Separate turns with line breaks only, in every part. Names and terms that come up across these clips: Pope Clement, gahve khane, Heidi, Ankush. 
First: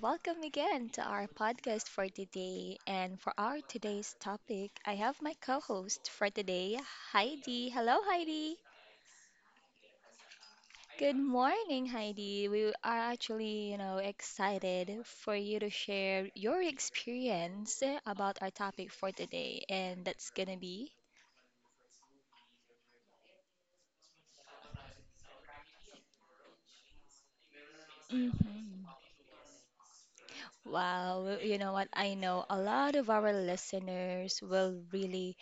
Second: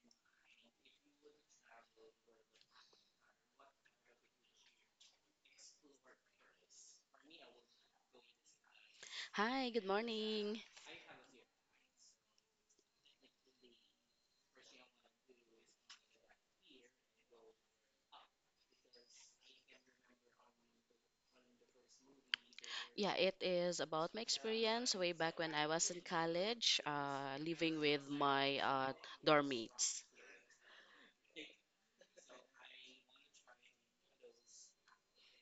welcome again to our podcast for today. And for our today's topic, I have my co host for today, Heidi. Hello, Heidi.
Hi, good morning.
Good morning, Heidi. We are actually, you know, excited for you to share your experience about our topic for today, and that's gonna be
Yeah, it is about my experience way back when I was in college, living with my
hmm.
dorm mates.
Wow, well, you know what? I know a lot of our listeners will really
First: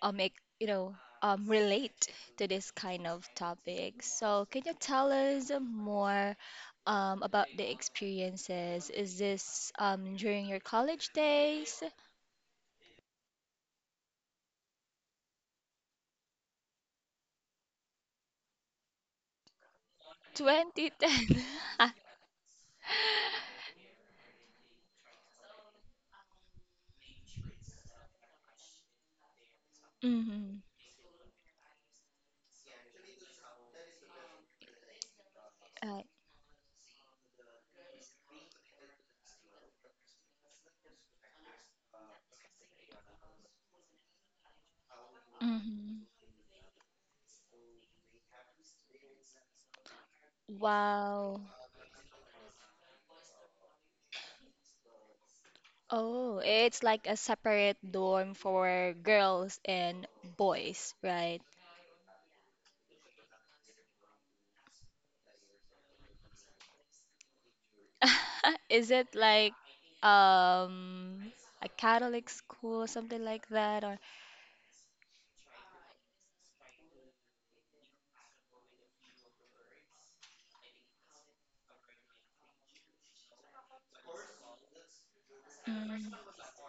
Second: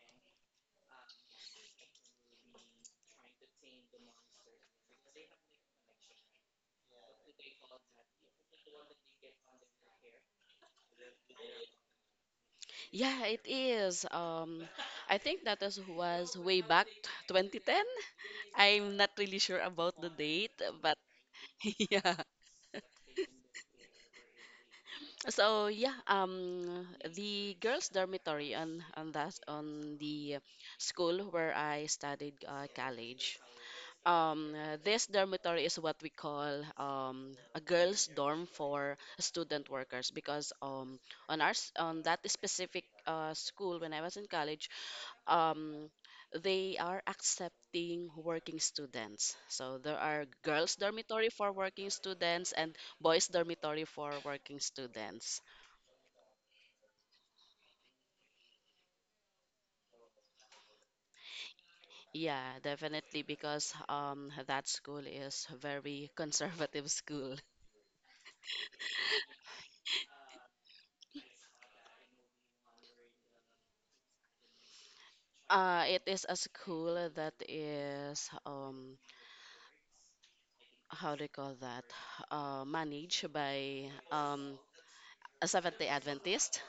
make you know relate to this kind of topic. So can you tell us more about the experiences? Is this during your college days?
Yeah, it is. I think was way back 2010. I'm not really sure about the date, but
2010.
yeah. So yeah, the girls' dormitory on the
Mm-hmm.
school where I studied college. This dormitory is what
Right.
we call a girls' dorm for student workers because on that specific school when I was in college, um,
Mm-hmm.
they are accepting working students. So there are girls' dormitory
Wow.
for working students and boys' dormitory for working students.
Oh, it's like a separate dorm for girls and boys, right?
Yeah, definitely, because that school is a very conservative school.
Is it like um a Catholic school or something like that, or
It is a school that is how do you call that? Managed by a Seventh-day
Mm,
Adventist,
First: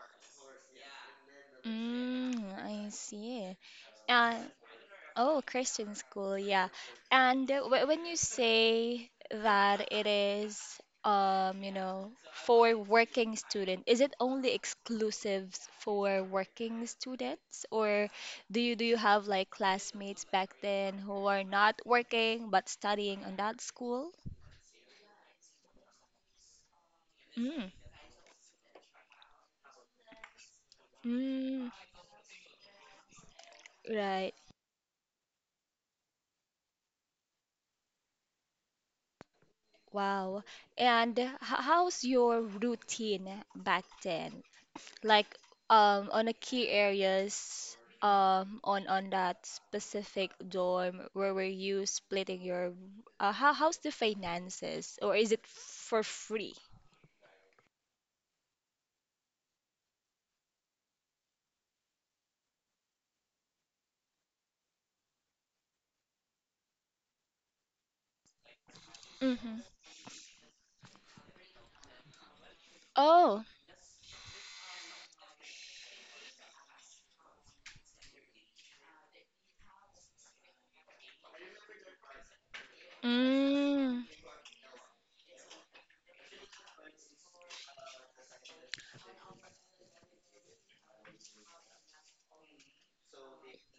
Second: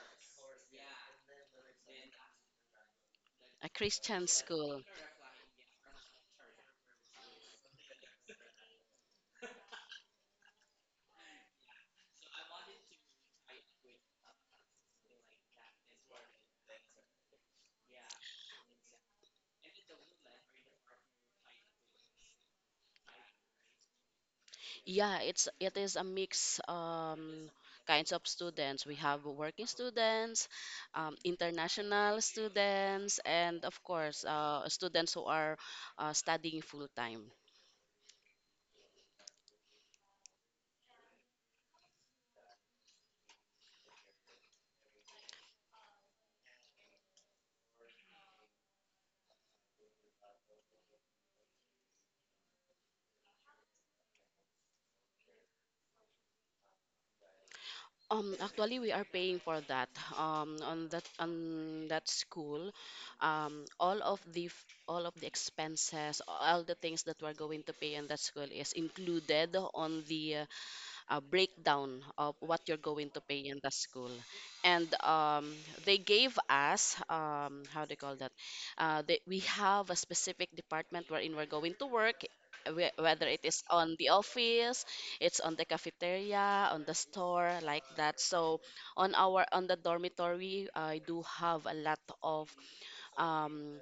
mm, I see.
a Christian
And
school.
oh, Christian school, yeah. And when you say that it is, you know, for working student, is it only exclusives for working students, or do you have like classmates back then who are not working but studying on that school?
Yeah, it is a mix
Mm.
kinds of students. We have working students,
Mm,
international students, and of course,
right.
students who are studying full time.
Wow. And how's your routine back then? Like on the key areas on that specific dorm where were you splitting your how how's the finances, or is it for free?
Actually, we are paying for that. On that school, all of the expenses, all the things that we're going to pay in that school is included
Mm-hmm.
on the a breakdown of what you're going to pay
Oh.
in the school. And they gave us, how do you call that? We have a specific department wherein we're going to work, whether it is on
Mm.
the office, it's on the cafeteria, on the store, like that. So on the dormitory, I do have a lot of um,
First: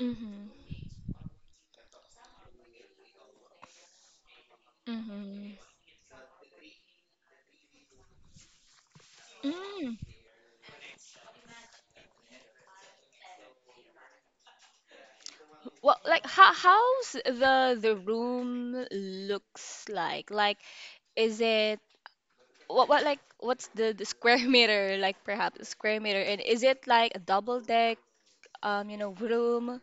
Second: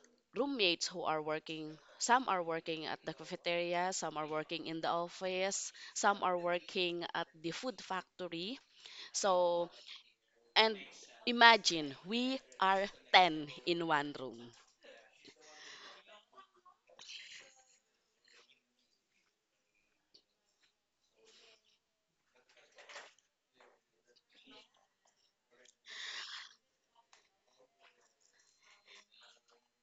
Mm-hmm.
roommates who are working. Some are working at the cafeteria, some are working in the
Mm-hmm.
office, some are working at the food factory. so
Mm.
and imagine we are 10 in one room.
Well, like how how's the room looks like? Like is it what like what's the square meter like perhaps a square meter, and is it like a double deck you know room?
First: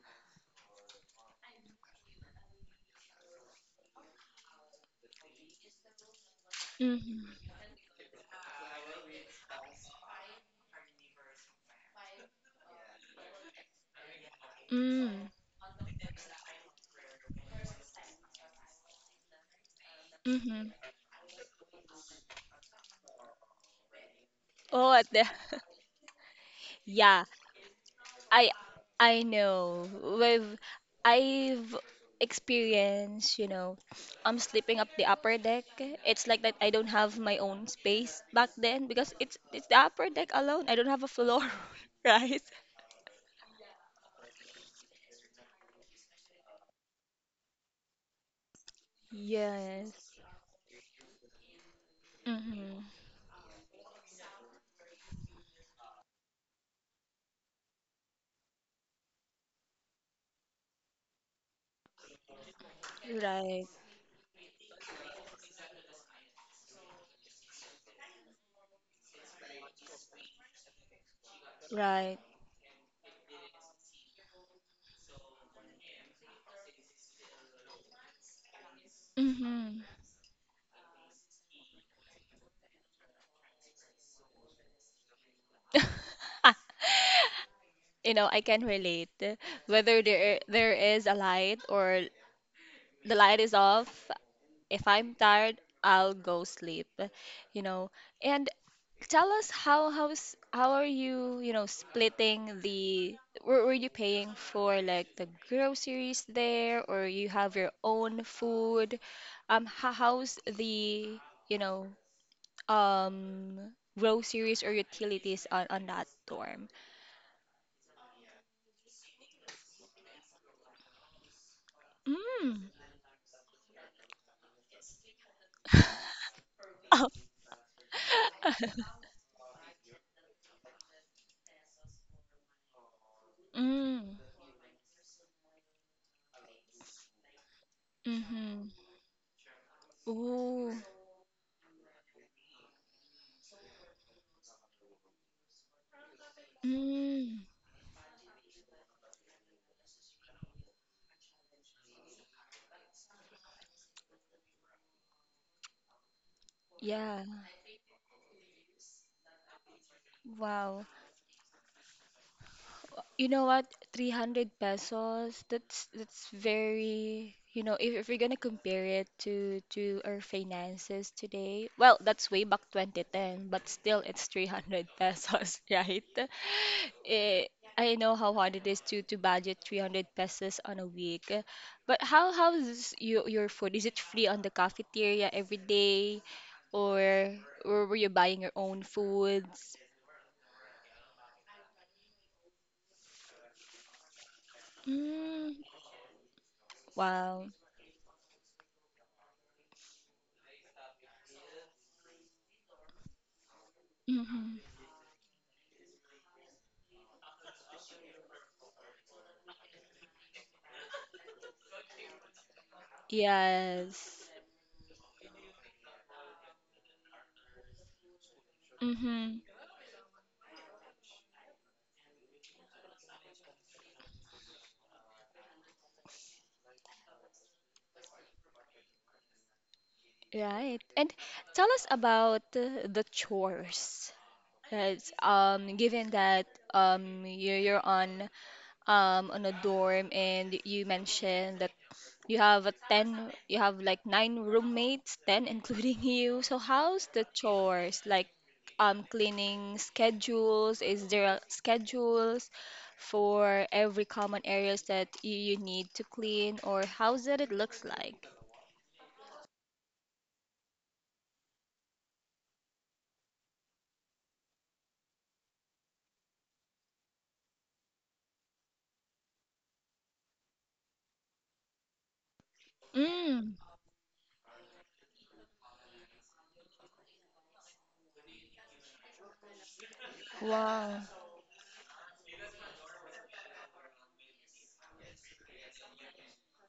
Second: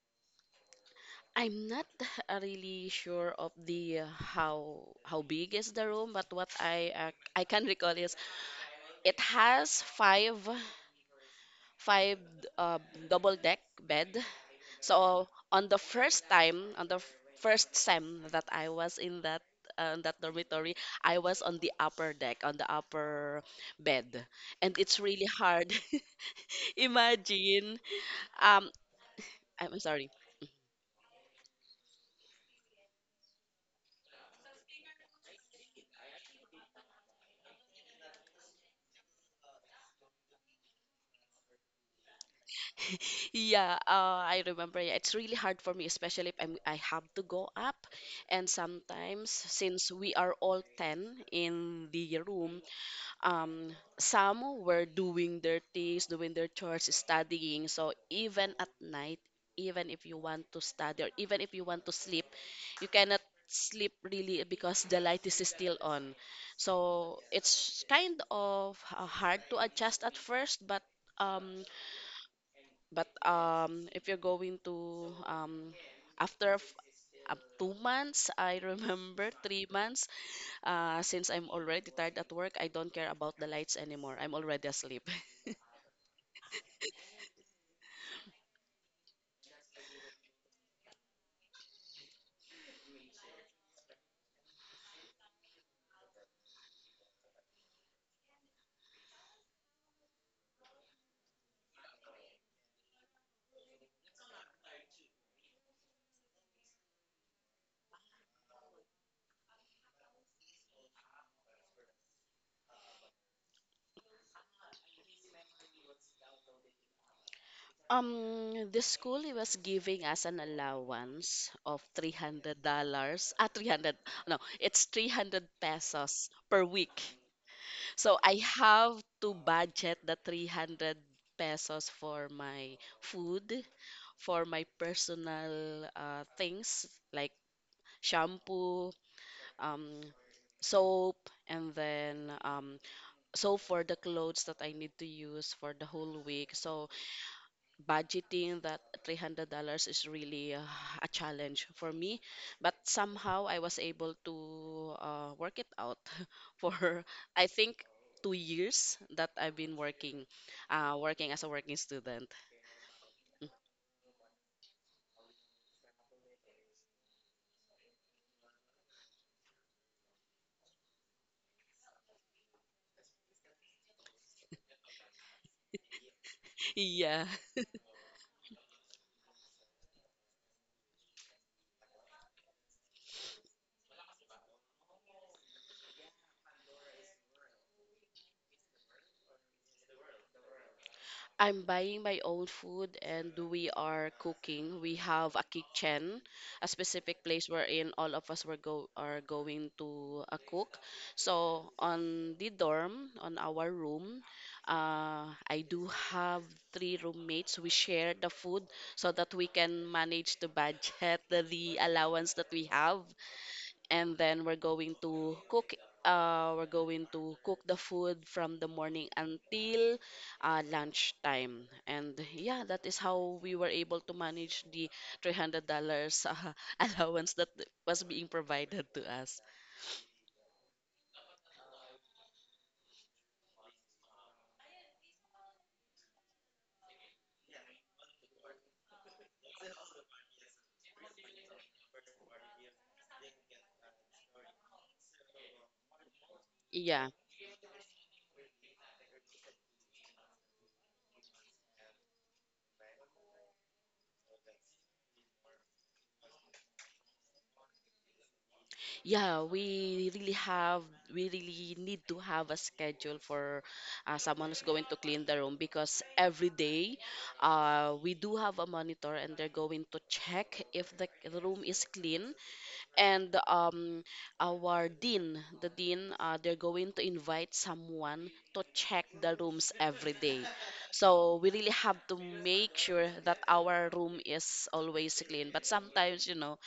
I'm not really sure of the how big is the room, but what I
Mm-hmm.
can recall is it has five uh, double deck bed. So
Mm,
on the first time, first sem that I was in that dormitory,
mm-hmm.
I was on the upper deck, on the upper bed, and
Oh,
it's
what the
really hard.
yeah,
Imagine,
I
um,
I
I'm
know.
sorry.
We've I've experienced, you know, I'm sleeping up the upper deck. It's like that I don't have my own space back then because it's the upper deck alone. I don't have a floor, right?
Yeah, I remember. Yeah, it's really hard for me, especially if I'm, I have to go up, and sometimes since
Yes.
we are all 10 in the room,
Mm-hmm.
some were doing their things, doing their chores, studying. So even at night, even if you want to study or even if you want to sleep, you cannot
Right.
sleep really because the light is still on. So it's kind of hard to adjust at first, um,
Right.
but if you're going to after 2 months, I remember three
Hmm.
months, since I'm already tired at work, I don't care about the lights anymore. I'm already asleep.
You know, I can relate. Whether there is a light or the light is off, if I'm tired, I'll go sleep. You know, and tell us how how's how are you, you know, splitting the were you paying for like the groceries there, or you have your own food? How, how's the, you know, um groceries or utilities on that dorm?
The school was giving us an allowance of three hundred
Mm.
dollars. Ah, 300. No, it's 300 pesos per week.
Oh.
So I have to budget the 300 pesos for my food,
Mm.
for my personal things like
Mm-hmm.
shampoo, um,
Ooh.
soap, and then for the clothes that I need to use for the whole week, so
Mm.
budgeting that $300 is really a challenge for me. But somehow I was able to work it out for
Yeah.
I think 2 years that I've been working,
Wow.
as a working student.
You know what? 300 pesos. That's very, you know, if we're gonna compare it to our finances today, well, that's way back 2010, but still it's 300 pesos, right?
Yeah.
Eh, I know how hard it is to budget 300 pesos on a week. But how how's your food? Is it free on the cafeteria every day, or or were you buying your own foods?
I'm buying my own food and we are cooking. We have a
Mm,
kitchen, a specific
wow.
place wherein all of us were go are going to cook. So on the dorm, on our room,
Hmm.
I do have three roommates. We share the food so that we can manage the budget, the allowance that we have, and
Yes.
then we're going to cook the food from the morning
Mm-hmm.
until lunchtime. And yeah, that is how we were able to manage the $300 uh, allowance that was being provided to us.
Right. And tell us about the chores. Right. Given that you you're on a dorm, and you mentioned that you have a 10 you have like nine roommates 10 including you, so how's
Yeah,
the chores like cleaning schedules, schedules for every common areas that you need to clean, or how's that it looks like
yeah, we really need to have a schedule for someone who's going to clean the room because every day we do have a monitor, and they're going to check if the room is clean. And
mm
the dean, they're going to invite someone to check the rooms every day.
wow
So we really have to make sure that our room is always clean. But sometimes,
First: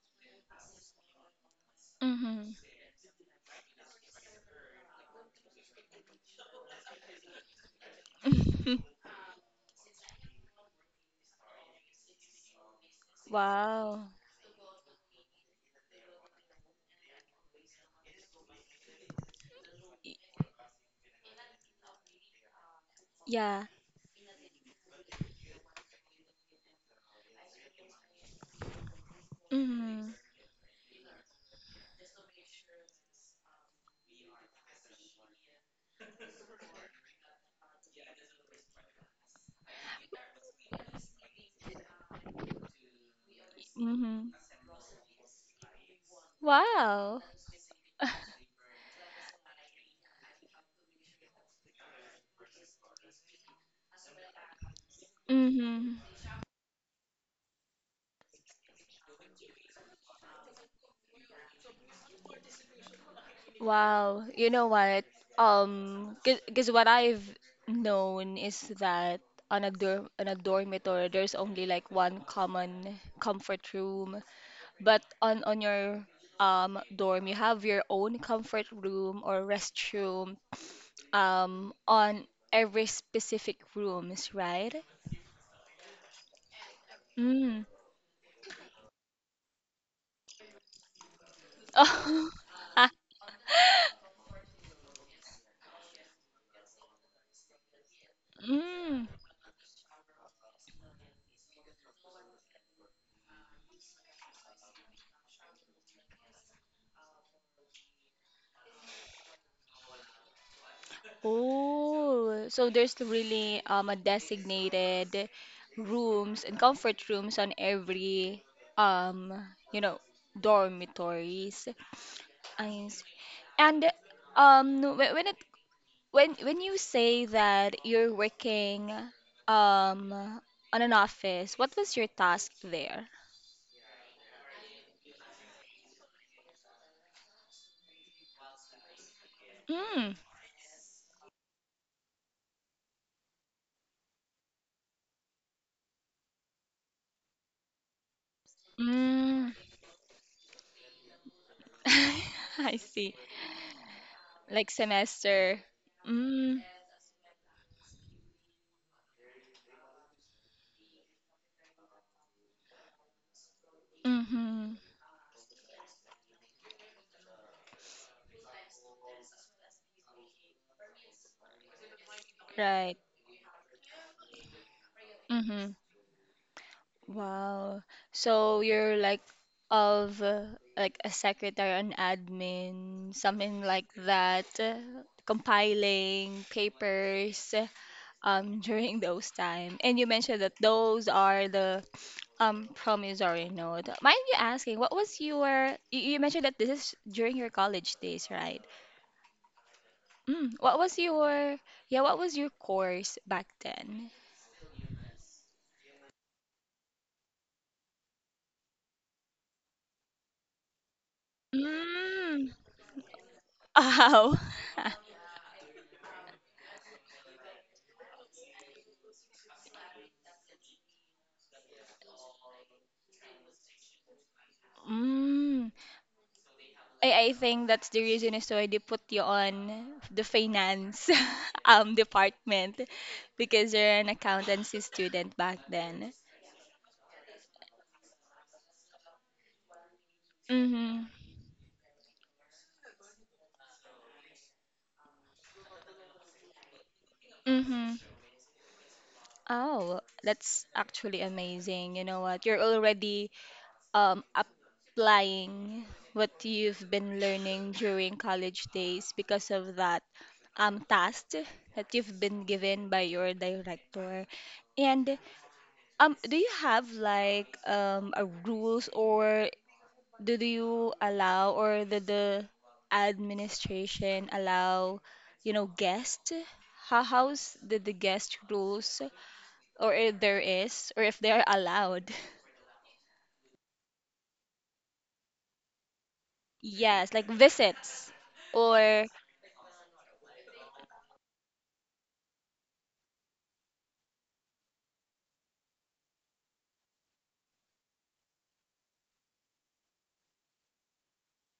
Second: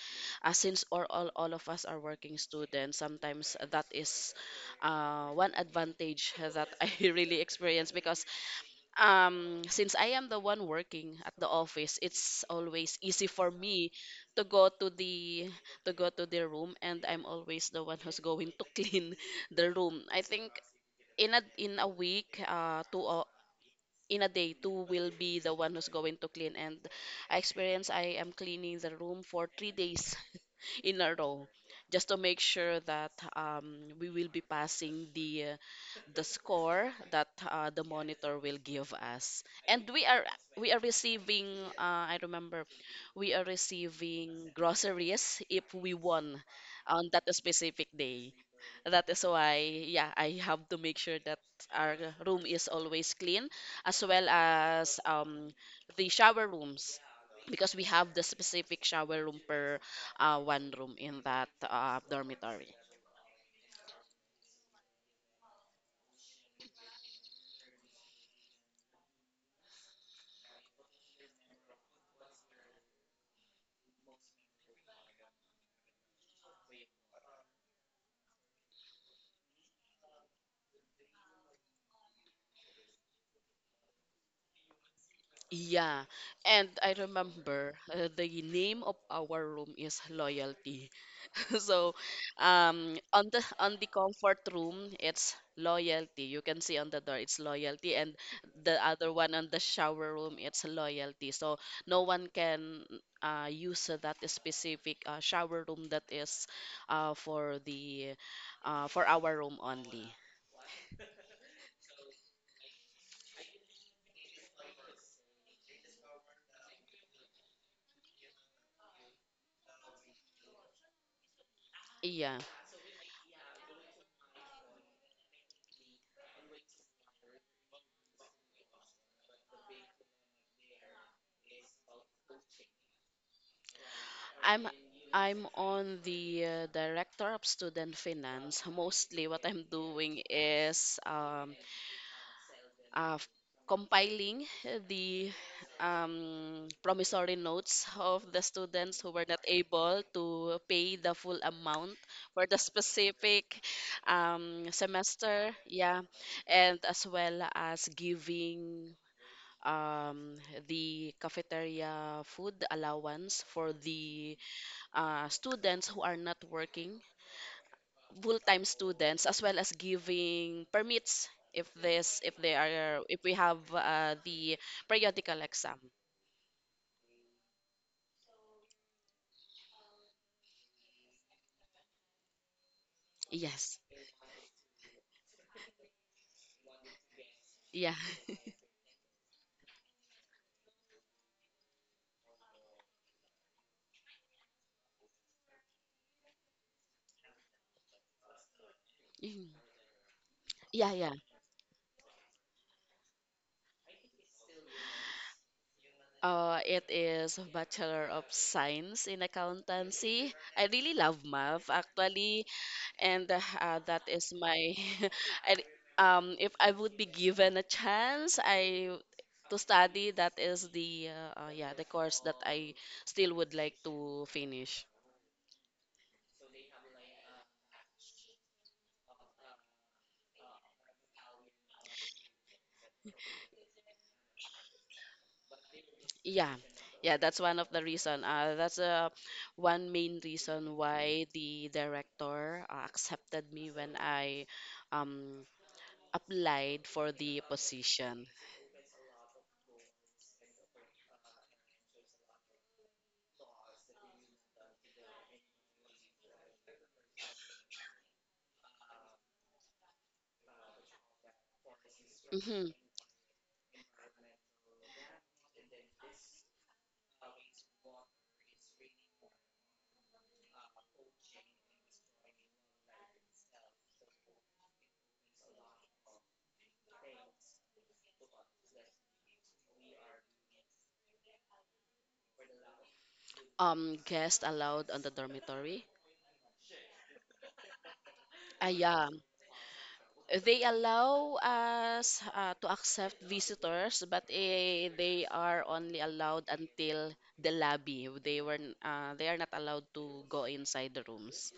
since or all of us are working
mm-hmm
students, sometimes that is one advantage that I really experience because since I am the one working at the office, it's always easy for me
wow
to go to the to go to the room, and I'm always the one who's going to clean the room.
Y-
I think in a week,
yeah
in a day, two will be the one who's going to clean. And I experience I am cleaning the room for three
mm-hmm
days in a row, just to make sure that we will be passing the score that the monitor will give us. And we are receiving I remember we are
mm-hmm
receiving groceries if we won on
wow
that specific day. That is why, yeah, I have to make sure that our room is always clean, as well as
mm-hmm.
the shower rooms, because we have the specific shower room per one room in that dormitory.
Wow, you know what? Because what I've known is that on a dorm on a dormitory, there's only like one common comfort room, but on your dorm, you have your own comfort room or restroom on every specific rooms, right?
Yeah, and I
Mm.
remember the name of our room is Loyalty. So,
Oh, ah,
um, on the comfort room, it's Loyalty. You can see on the door, it's Loyalty, and the
mm.
other one on the shower room, it's Loyalty. So no one can use that specific shower room that is uh, for the for our room only.
Oh, so there's really a designated rooms and comfort rooms on every um you know dormitories.
Yeah,
I see. And when it when you say that you're working um on an office, what was your task there?
I'm I'm on the director of student finance. Mostly, what I'm
Mm.
doing is uh, f- compiling the promissory notes of the students who were not
Mm.
able to pay the full amount for the
I see.
specific
Like
semester.
semester.
Yeah,
Mm.
and as well as giving um, the cafeteria food allowance for the
Mm-hmm.
students who are not working, full-time students, as well as giving permits if this if they
Right.
are if we have the periodical
Mm-hmm.
exam.
Wow. So you're like of like a secretary, an admin, something
Yes.
like that, compiling papers
Yeah.
during those time. And you mentioned that those are the promissory note. Mind you asking, what was your you, you mentioned that this is during your college days, right?
Mm.
Mm, what
Yeah,
was
yeah.
your yeah, what was your course back then?
It is Bachelor of Science in Accountancy. I really love math, actually,
Mm.
and that is
Oh.
my. I if I would be given a chance, I to study, that is the course that I still would like to finish.
Mm. I think that's the reason is why they put you on the finance department because you're an accountancy student back then.
Yeah, yeah, that's one of the reason. That's one main reason
Mm-hmm.
why the director accepted me when I um, applied for the
Mm-hmm.
position.
Oh, that's actually amazing. You know what? You're already applying what you've been learning during college days because of that task that you've been
hmm
given by your director. And do you have like a rules, or do you allow or the administration allow, you know, guests? How how's the guest rules or if there is or if they're allowed?
Guests allowed on the dormitory?
Yes, like visits
Ah,
or
yeah. They allow us to accept visitors, but they are only allowed until the lobby. They are not allowed to go inside the rooms.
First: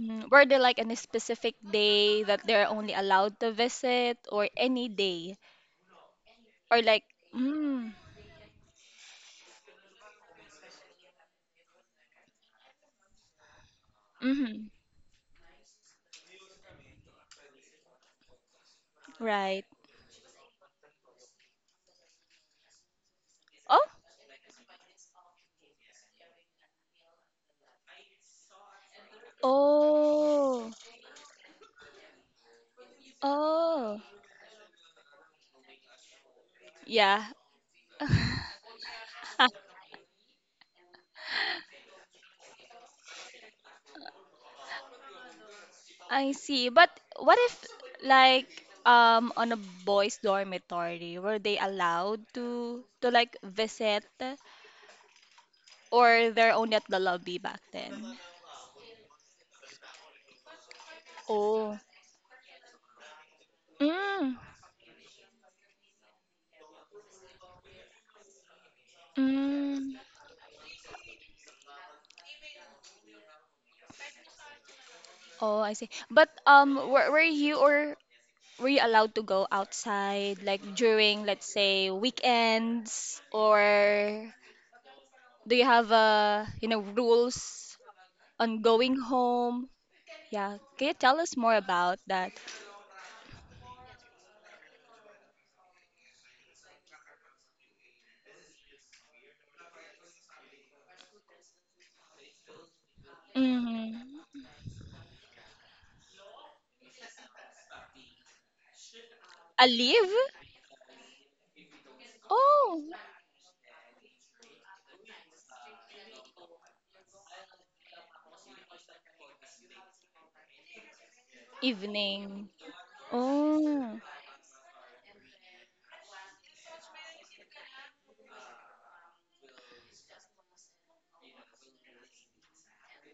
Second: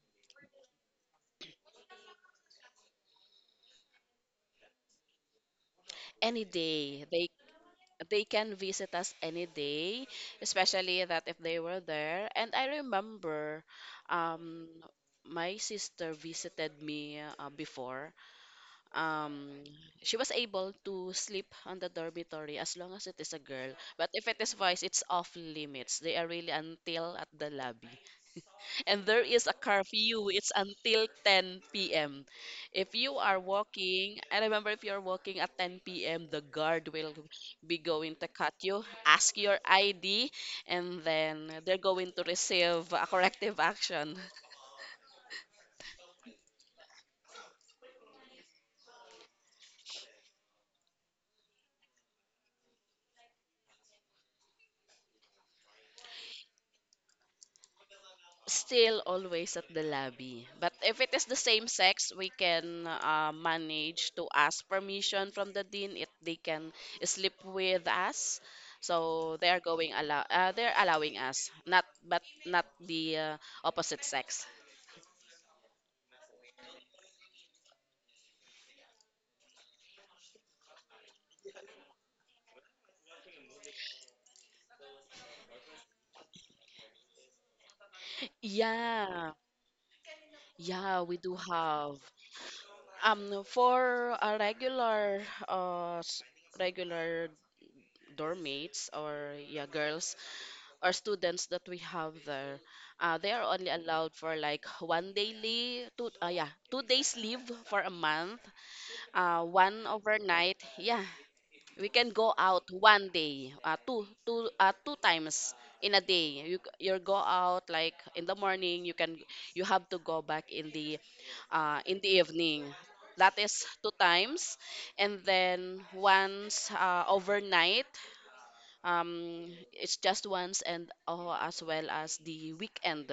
mm, were there like any specific day that they're only allowed to visit or any day
Any
or like
day they
mm,
they can visit us any day, especially that if they were there. And I remember,
mm-hmm,
um, my sister visited me before um
right.
she was able to sleep on the dormitory as long as it is a girl.
Oh,
But if it is boys, it's off limits. They are really until at the lobby. And there is a curfew. It's
oh.
until 10 p.m. if you are
Oh,
walking I remember if you're walking at 10 p.m., the guard will
yeah.
be going to cut you, ask your ID, and then they're going to receive a corrective action.
I see. But what if like on a boys dormitory were they allowed to like visit, or they're only at the lobby back then?
Still always at the lobby. But if it is the same
Oh.
sex, we can manage to
Mm.
ask permission from the dean if they can sleep with us. So they are going
Mm.
allow uh, they're allowing us, not but not the opposite sex.
Oh, I see. But were you or were you allowed to go outside like during, let's say, weekends, or do you have you know rules on going
Yeah,
home? Yeah, can you
yeah, we
tell us
do
more about
have.
that?
For a regular, uh, s- regular dorm mates, or yeah, girls, or students that we have there, they are only allowed for
Mm-hmm.
like one day leave, 2 days leave for a month, one
Alive?
overnight. Yeah, we can go out
Oh,
one day, two times in a day. You go out like in the morning, you have to go back in the
evening.
evening. That is two
Oh,
times, and then once overnight. um it's just once. And oh, as well as the weekend.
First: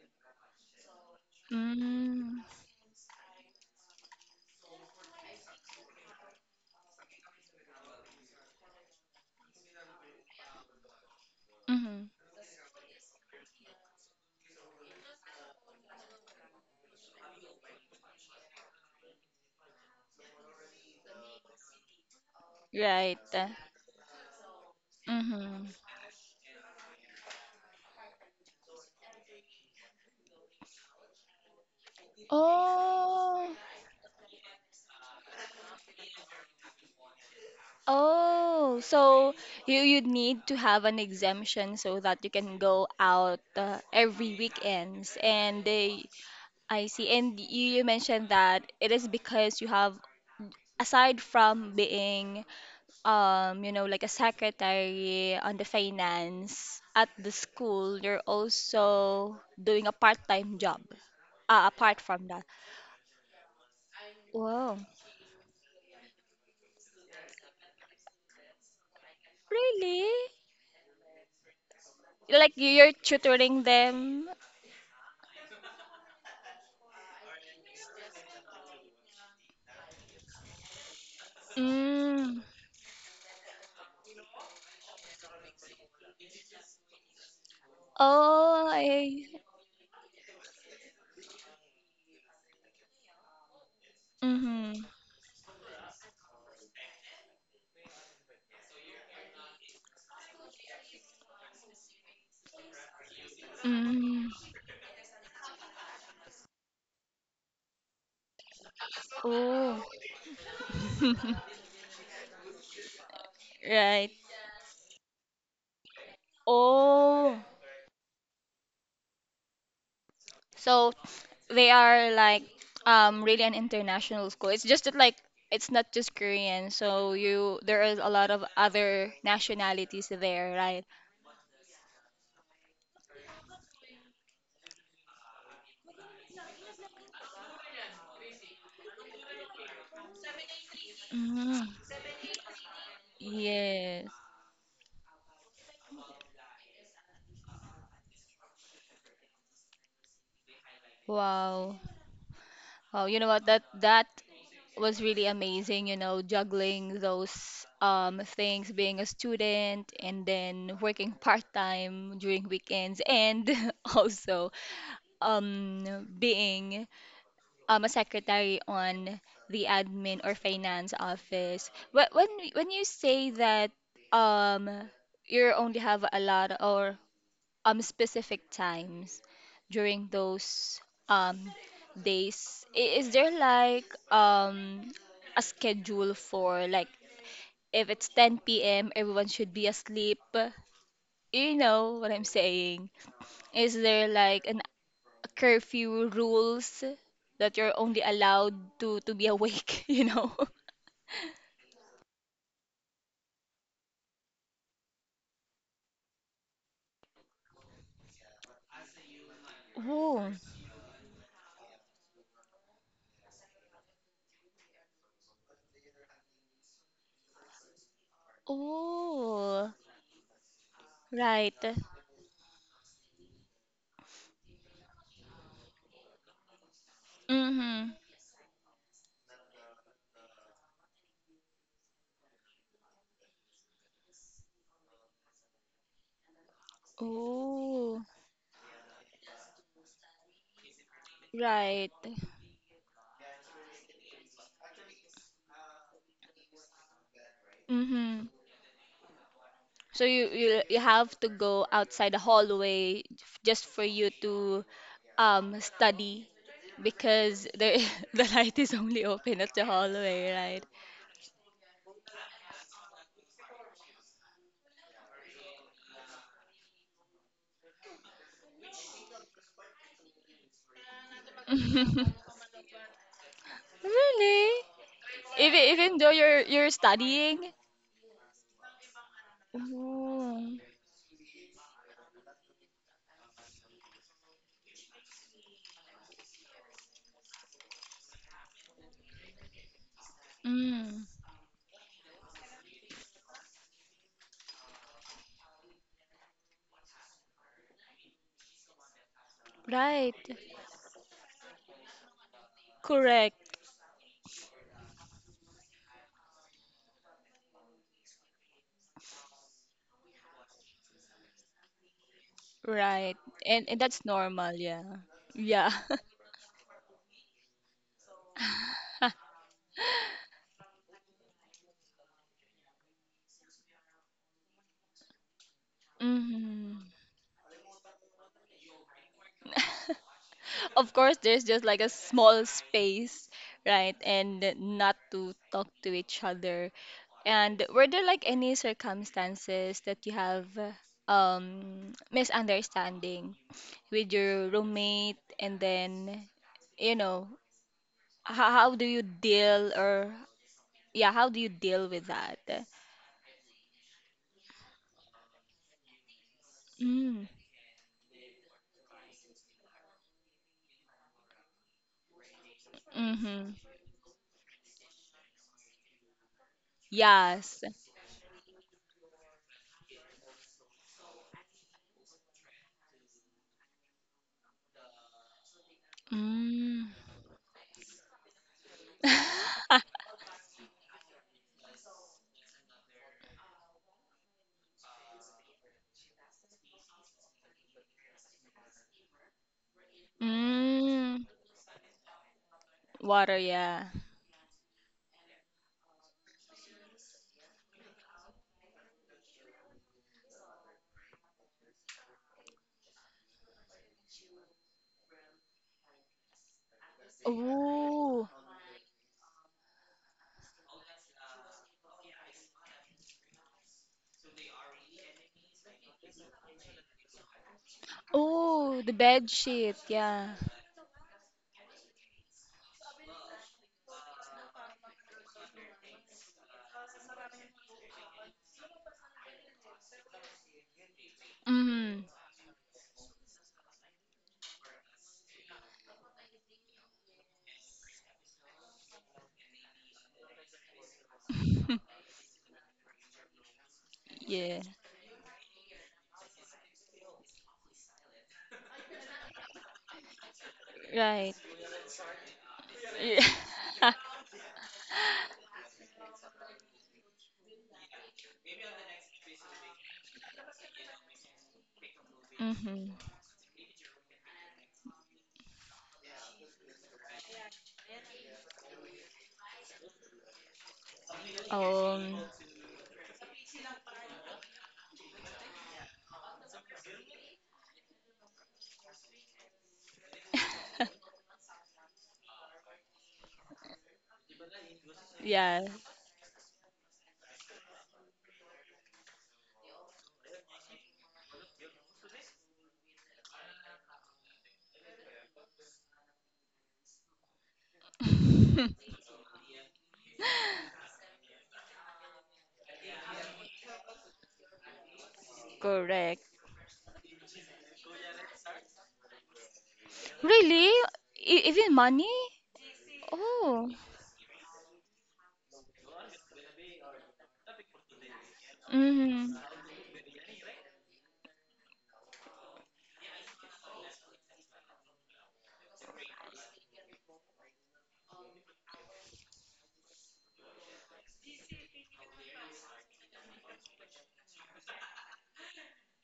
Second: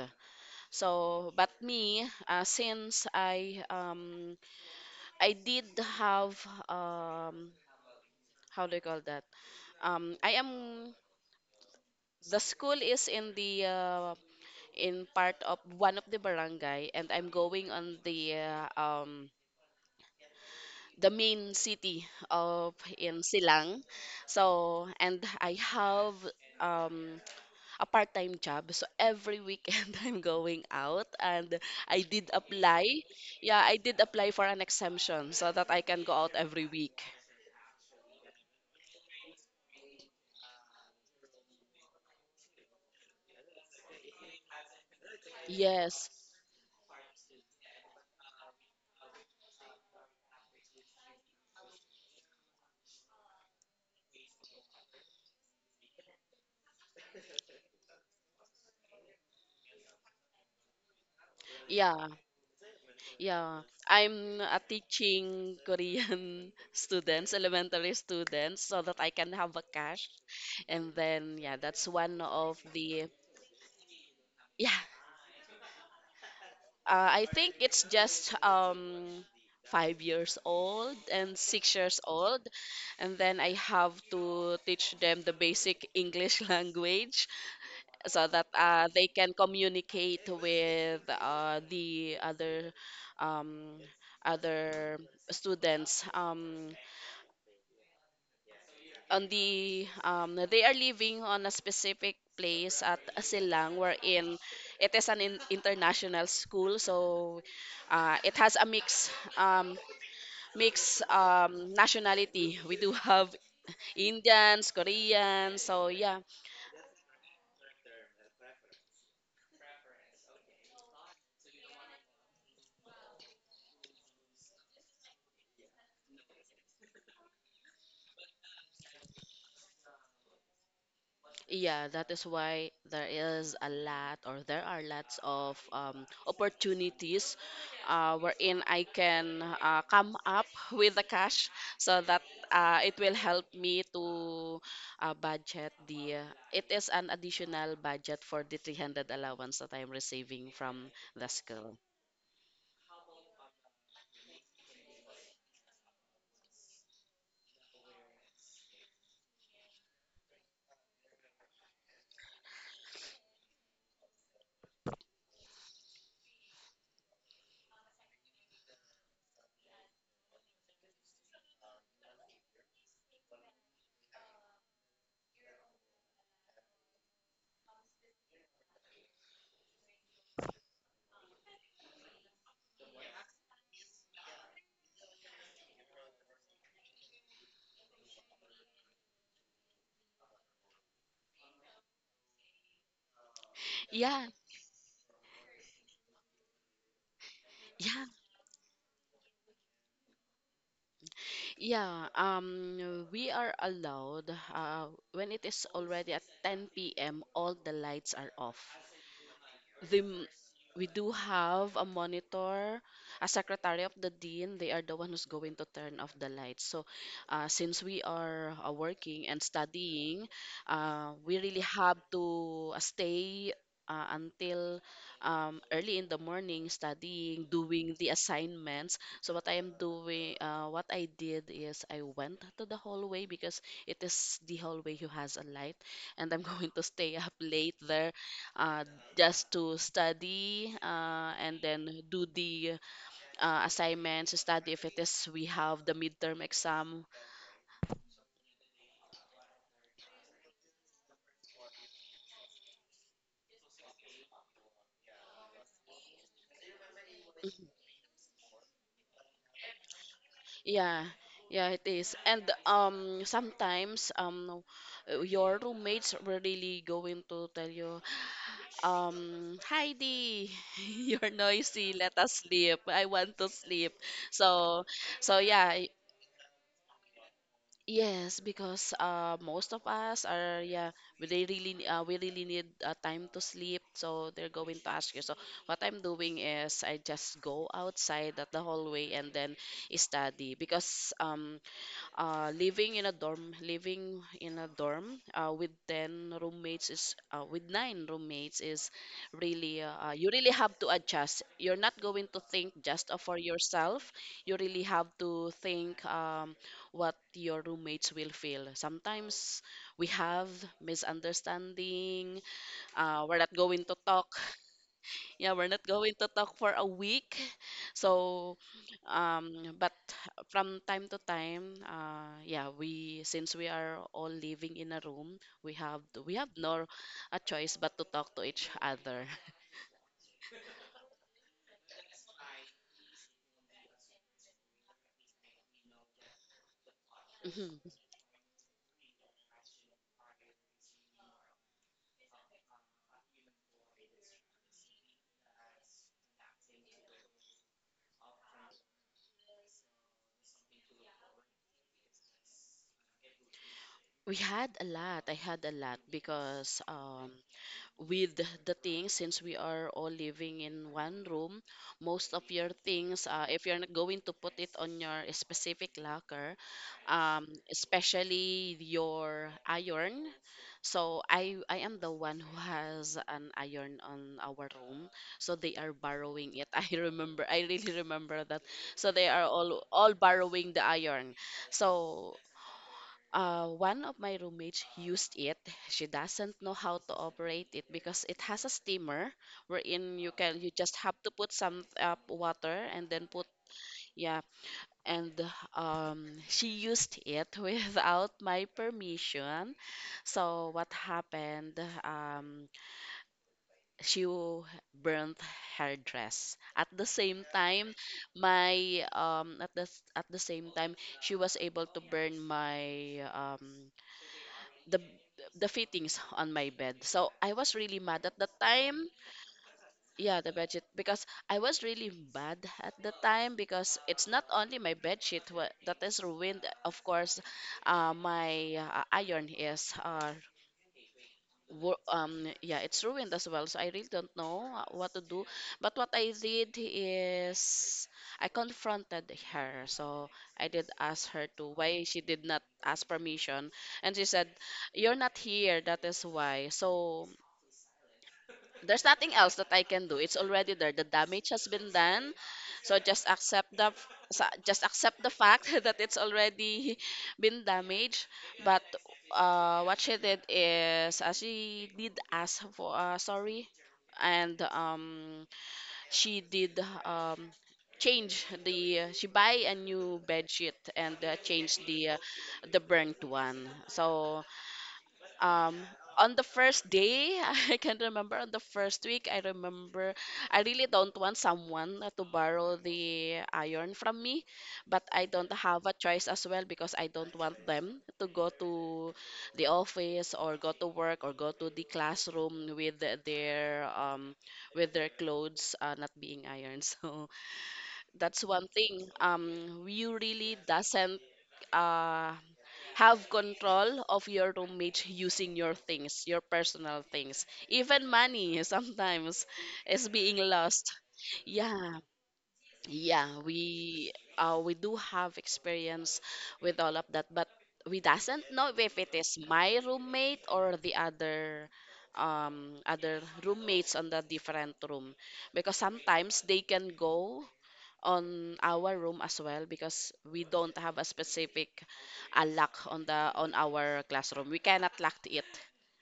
So but me,
mm-hmm.
since I I did have um how do you call that? I am
Mm-hmm.
The school is in the in part of one of the barangay, and I'm going on the main city of
Right.
in Silang. And I
Mm-hmm.
have um a part-time job. So every weekend I'm going out. And I did apply.
Oh,
Yeah, I did apply for an exemption so that I can go out every week.
oh. So you need to have an exemption so that you can go out every weekends. And they,
Yes.
I see. And you mentioned that it is because you have, aside from being you know, like a secretary on the finance at the school, you're also doing a part-time job apart
Yeah.
from that.
Yeah. I'm
Wow,
teaching Korean students, elementary students, so that I can have a
really?
cash. And then, yeah, that's one
Like
of
you're
the,
tutoring them?
yeah, I think it's just 5 years old and 6 years
Mm.
old, and then I have to teach them the basic English language so that
Oh,
they
I.
can communicate with the other um,
Mm-hmm.
other students. On the, they are living on a specific place at Silang,
Mm.
wherein it is an international school, so it has a um
Oh.
mix um nationality. We do have
Right.
Indians, Koreans, so yeah.
Oh. So they are like really an international school. It's just that like it's not just Korean. So you there is a lot of other nationalities there, right?
Yeah, that is why there is a lot, or there are lots of opportunities wherein I can come up with the cash,
Mm,
so that it will help me
yes.
to budget the. It is an additional budget for the 300 allowance that I'm receiving from the
Wow.
school.
Wow. You know what? That that was really amazing. You know, juggling those things, being a student, and then working part time during weekends, and also being a secretary on the admin or finance office. When you say that um you only have a lot or specific times during those um days, is there like a schedule for like if it's 10 p.m. everyone should be asleep? You know what I'm saying? Is there
Yeah,
like an curfew rules that you're only
yeah,
allowed to be awake, you know.
yeah. We are allowed when it is already at 10 p.m. All the lights are off. the m-
Oh,
we do have a monitor, a secretary of the dean. They are the one who's going to turn off the lights. So, since we are working and
Oh,
studying, we
right.
really have to stay until early in the morning, studying,
Mm-hmm.
doing the assignments. So, what I am doing, what I did is I went to the hallway, because it is the hallway who has a light, and I'm going to stay up late
Oh,
there, uh, just to study and then
right.
do the assignments, study if it is we have the midterm exam.
Mm-hmm. So you have to go outside the hallway just for you to study because the the light is only open at the hallway, right?
Yeah, yeah, it is. And sometimes, your roommates were really going to tell you, Heidi, you're noisy. Let us sleep. I want to sleep.
Really?
So, so,
Even
yeah.
even though you're studying?
Yes, because most of us
Oh.
are yeah, we they really we really need time to sleep, so they're going to ask you. So what I'm doing is I just go outside at the hallway and then study,
Mm.
because living in a dorm with 10 roommates is, with nine roommates, is really,
Right.
you really have to adjust. You're not going to think just of for
Correct.
yourself, you really have to think, what your roommates will feel. Sometimes we have misunderstanding,
Right.
we're not
And
going to
that's
talk,
normal, yeah.
yeah, we're
Yeah.
not going to talk for a week. So, but from time to time, yeah, we, since we are all living in a room, we have, we have
Hmm.
no a choice but to talk to each other.
Of course, there's just like a small space, right? And not to talk to each other. And
Mhm.
were there like any circumstances that you have misunderstanding with your roommate, and then you know how do you deal or yeah, how do you deal with that?
We had a lot. I had a lot because,
Mm.
with the things, since we are all living in one room, most of your things,
Mm-hmm.
if you're not going to put it on your specific locker,
Yes.
especially your iron. So I am the one who has an iron on our room, so they are borrowing it. I
Mm.
remember, I really remember that. So they are all all borrowing the iron. So one of my roommates used it. She doesn't know how to operate it because it has a steamer, wherein you can, you just have
Mm.
to put some water and then
Water,
put,
yeah.
yeah. And she used it without my permission. So what happened? Um, she w- Burnt her dress. At the same time,
Oh.
my at the s- at the same time she was able to burn my the the fittings on my bed. So I was really mad at the
Oh, the
time.
bed sheet. Yeah.
Yeah, the bed sheet, because I was really mad at the time because it's not only my bed sheet that is ruined. Of course, my iron is, uh,
Mm.
wo- um yeah, it's ruined as well. So I really don't know what to do, but what I did is I confronted her. So I did ask her to why she did not ask permission, and she said
Yeah.
you're not here, that is why. So there's nothing else that I can do. It's already there. The
Right.
damage has been done. So just accept the just accept the fact that it's already been damaged. But what she did is, she did ask for
Mm-hmm.
sorry, and she did, um, change the, she buy a new bed sheet and change the,
Um.
the burnt one. So um on the first day, I can remember, on the first week I remember, I really don't want someone to borrow the iron from me, but I don't
Yeah.
have a choice as well because I don't want them to go to the office or go to work or go to the classroom with their with their clothes, not being ironed. So that's one thing, you really doesn't uh have control of your roommates using your things,
Correct.
your personal things. Even money sometimes is being
Really?
lost.
Even
Yeah.
money?
Yeah,
Oh.
we, we do have experience with all of that, but we doesn't know if it
Mm.
is my roommate or the other other roommates on the different room, because sometimes they can go on our room as well because we don't have a specific lock on the, on our classroom. We cannot lock it.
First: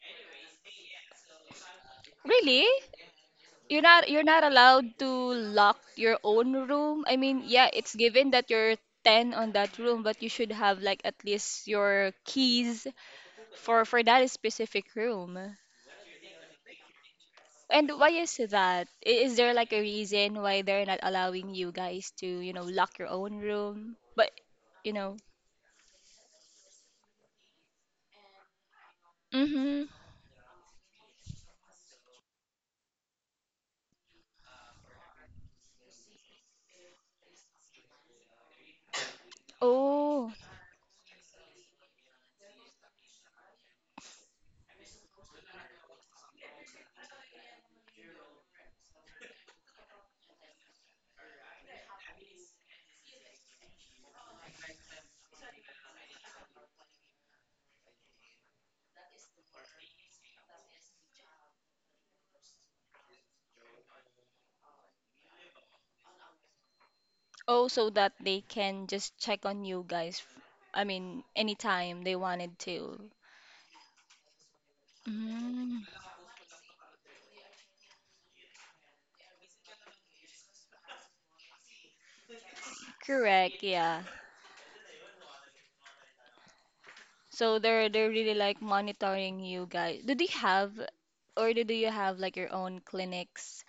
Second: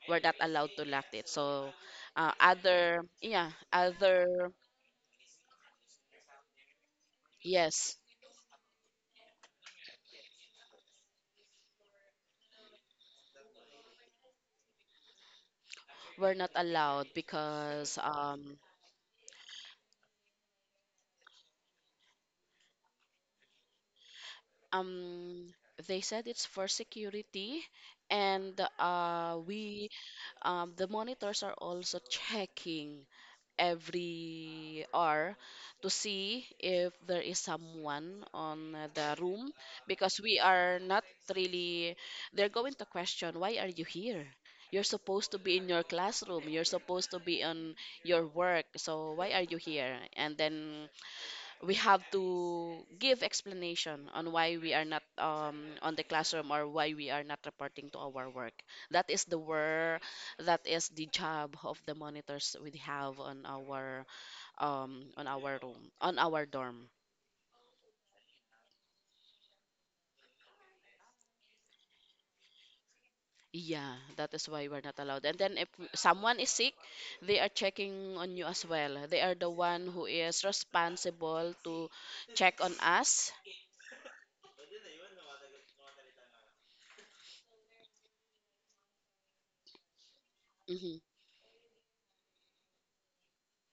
We're not allowed to lock it. So uh,
Really?
other yeah
You're not you're
other,
not allowed to lock your own room. I mean, yeah, it's
yes,
given that you're 10 on that room, but you should have like at least your keys for that specific room.
we're not allowed because,
And why is
um
that? Is there like a reason why they're not allowing you guys to, you know, lock your own room? But, you know,
um they said it's for security, and
mm-hmm.
we, the monitors are also checking every hour to see if there is someone on the room, because
Oh,
we are not really, they're going to question why are you here, you're supposed to be in your classroom, you're supposed to be on your work, so why are you here. And then we have to give explanation on why we are not on the classroom or why we are not reporting to our work. That is the work, that is the job of the monitors we have on our, on our room, on our dorm.
oh, so that they can just check on you guys. I mean, anytime they wanted to.
Yeah, that is why we're not allowed. And then if
Mm,
someone is sick, they are checking on you as well. They are the one who is responsible to check on us.
correct, yeah. So they're really like monitoring you guys. Do they have
Hmm.
or do you have like your own clinics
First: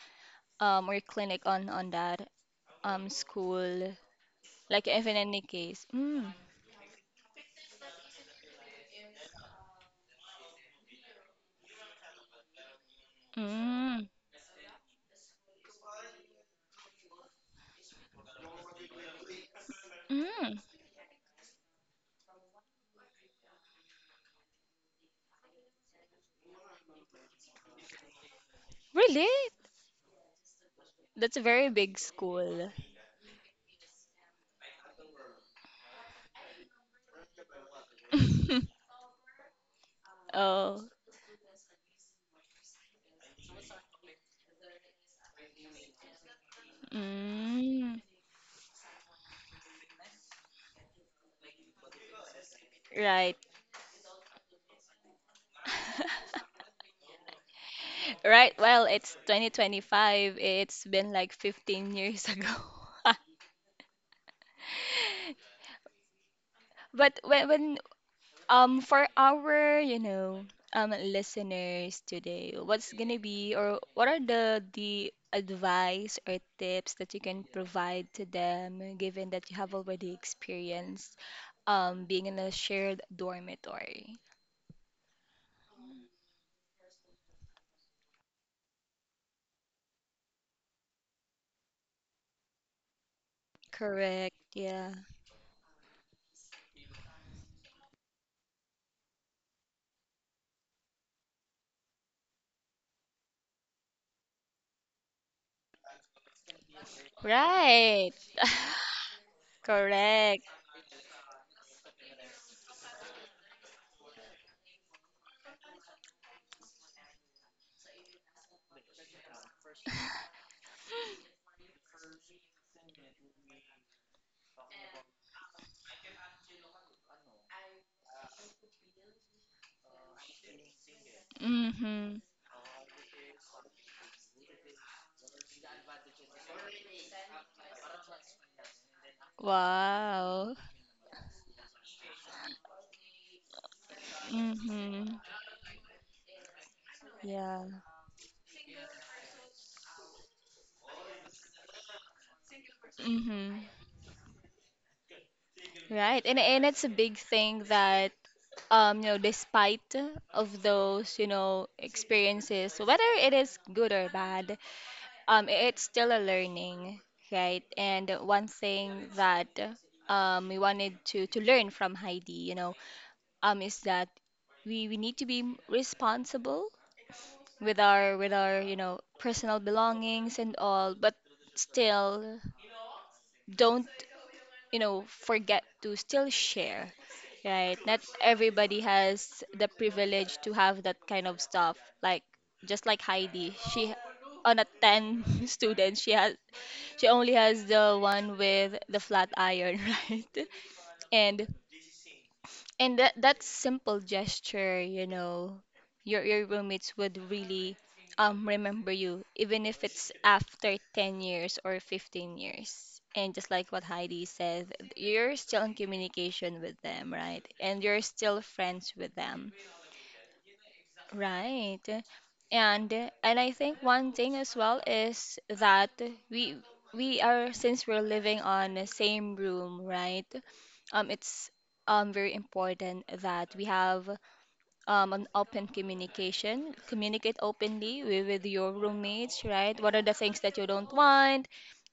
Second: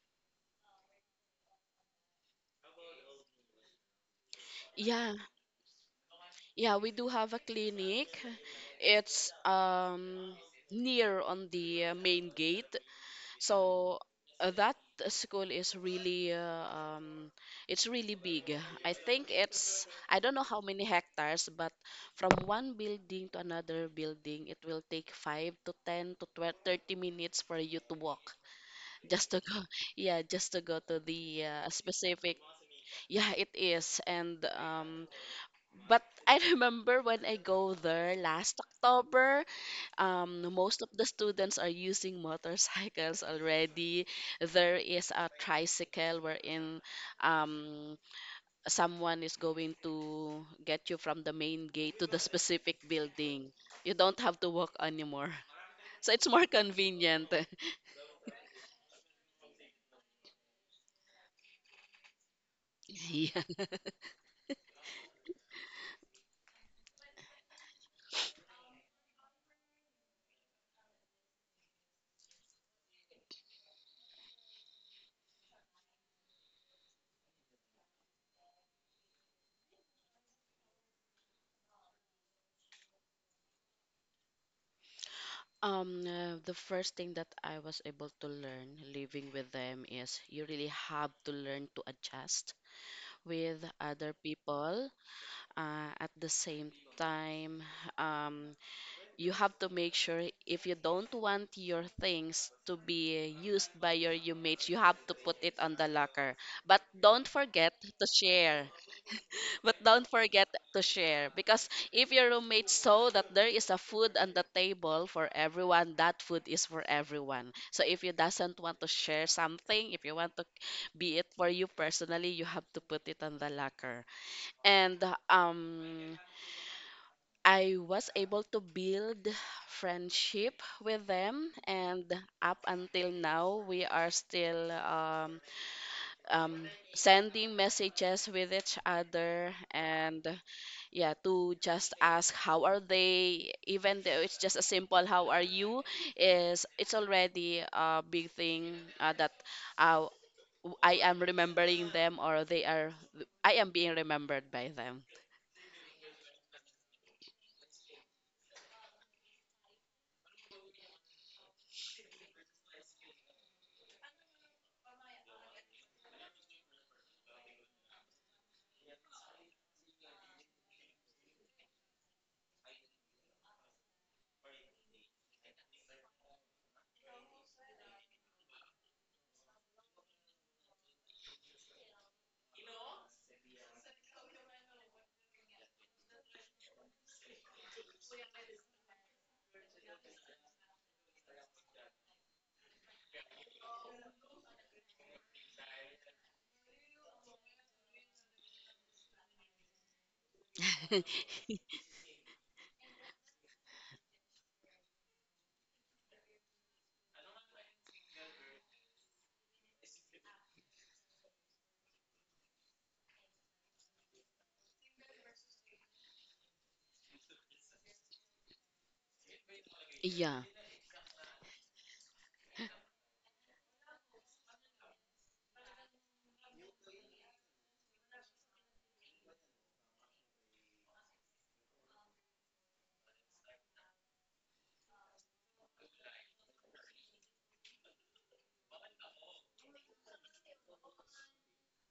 or clinic on that school? Like if in
Yeah,
any case. Mm,
yeah, we do have a clinic. It's near on the main gate. So
mm,
that school is really, uh, it's really big. I think it's, I don't know
mm.
how many hectares, but from one building to another building, it will take 5 to 10 to 12, 30 minutes for you to walk
Really?
just to go. Yeah, just to go to
That's a
the
very big
specific.
school.
Yeah, it is. And but I remember when I go there last October, most
Oh.
of the students are using motorcycles already. There is a tricycle wherein, um,
Mm,
someone is going to get you from the main gate to the specific
right.
building. You don't have to walk anymore. So it's more convenient.
Right. Well, it's 2025. It's been like 15 years ago.
Yeah.
But when for our, you know, listeners today, what's gonna be or what are the advice or tips that you can provide to them, given that you have already experienced being in a shared dormitory?
The first thing that I was able to learn living with them is you really have to learn to adjust with other
Correct.
people.
Yeah.
At the same time, um, you have to make sure if you don't want your things to be used by your mates, you have to put it on the locker. But don't forget to
Right.
share. But don't
Correct.
forget to share, because if your roommates saw that there is a food on the table for everyone, that food is for everyone. So if you doesn't want to share something, if you want to be it for you personally, you have to put it on the locker. And um I was able to build friendship with them, and
Mm-hmm.
up until now we are still, sending messages with each other, and
Wow.
yeah, to just ask how are they, even though it's just a simple
Mm-hmm.
how are you, is, it's already
Yeah.
a big thing, that, uh, I am remembering them, or they are,
Mm-hmm.
I am being remembered by them.
Right. And it's a big thing that you know, despite of those, you know, experiences, whether it is good or bad, it's still a learning, right? And one thing that we wanted to learn from Heidi, you know, is that we need to be responsible with our, you know, personal belongings and all, but still don't you know forget to still share, right? Not everybody has the privilege to have that kind of stuff, like just like Heidi, she on a 10 students she has she only has the one with the flat iron, right? and and that that simple gesture, you know, your roommates would really remember you, even if it's after 10 years or 15 years. And just like what Heidi said, you're still in communication with them, right? And you're still friends with them,
Yeah.
right? And and I think one thing as well is that we we are since we're living on the same room, right? It's very important that we have an open communication. Communicate openly with your roommates, right? What are the things that you don't want?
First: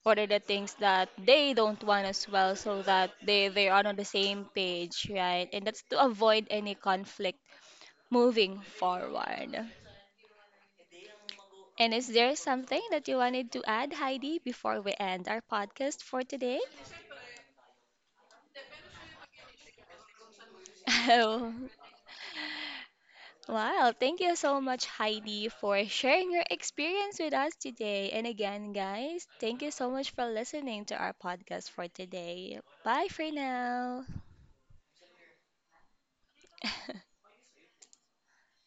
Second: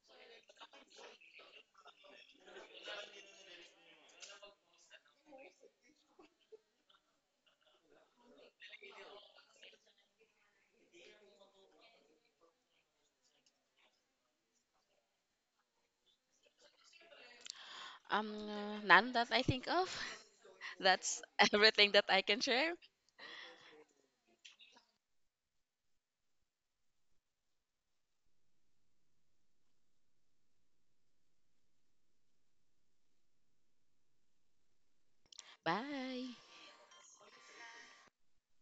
What are the things that they don't want as well, so that they are on the same page, right? And that's to avoid any conflict moving forward. And is there something that you wanted to add, Heidi, before we end our podcast for today?
Um, none that I think of. That's
Oh.
everything that I can share.
Wow, thank you so much, Heidi, for sharing your experience with us today. And again, guys, thank you so much for listening to our podcast for today. Bye for now.
Bye.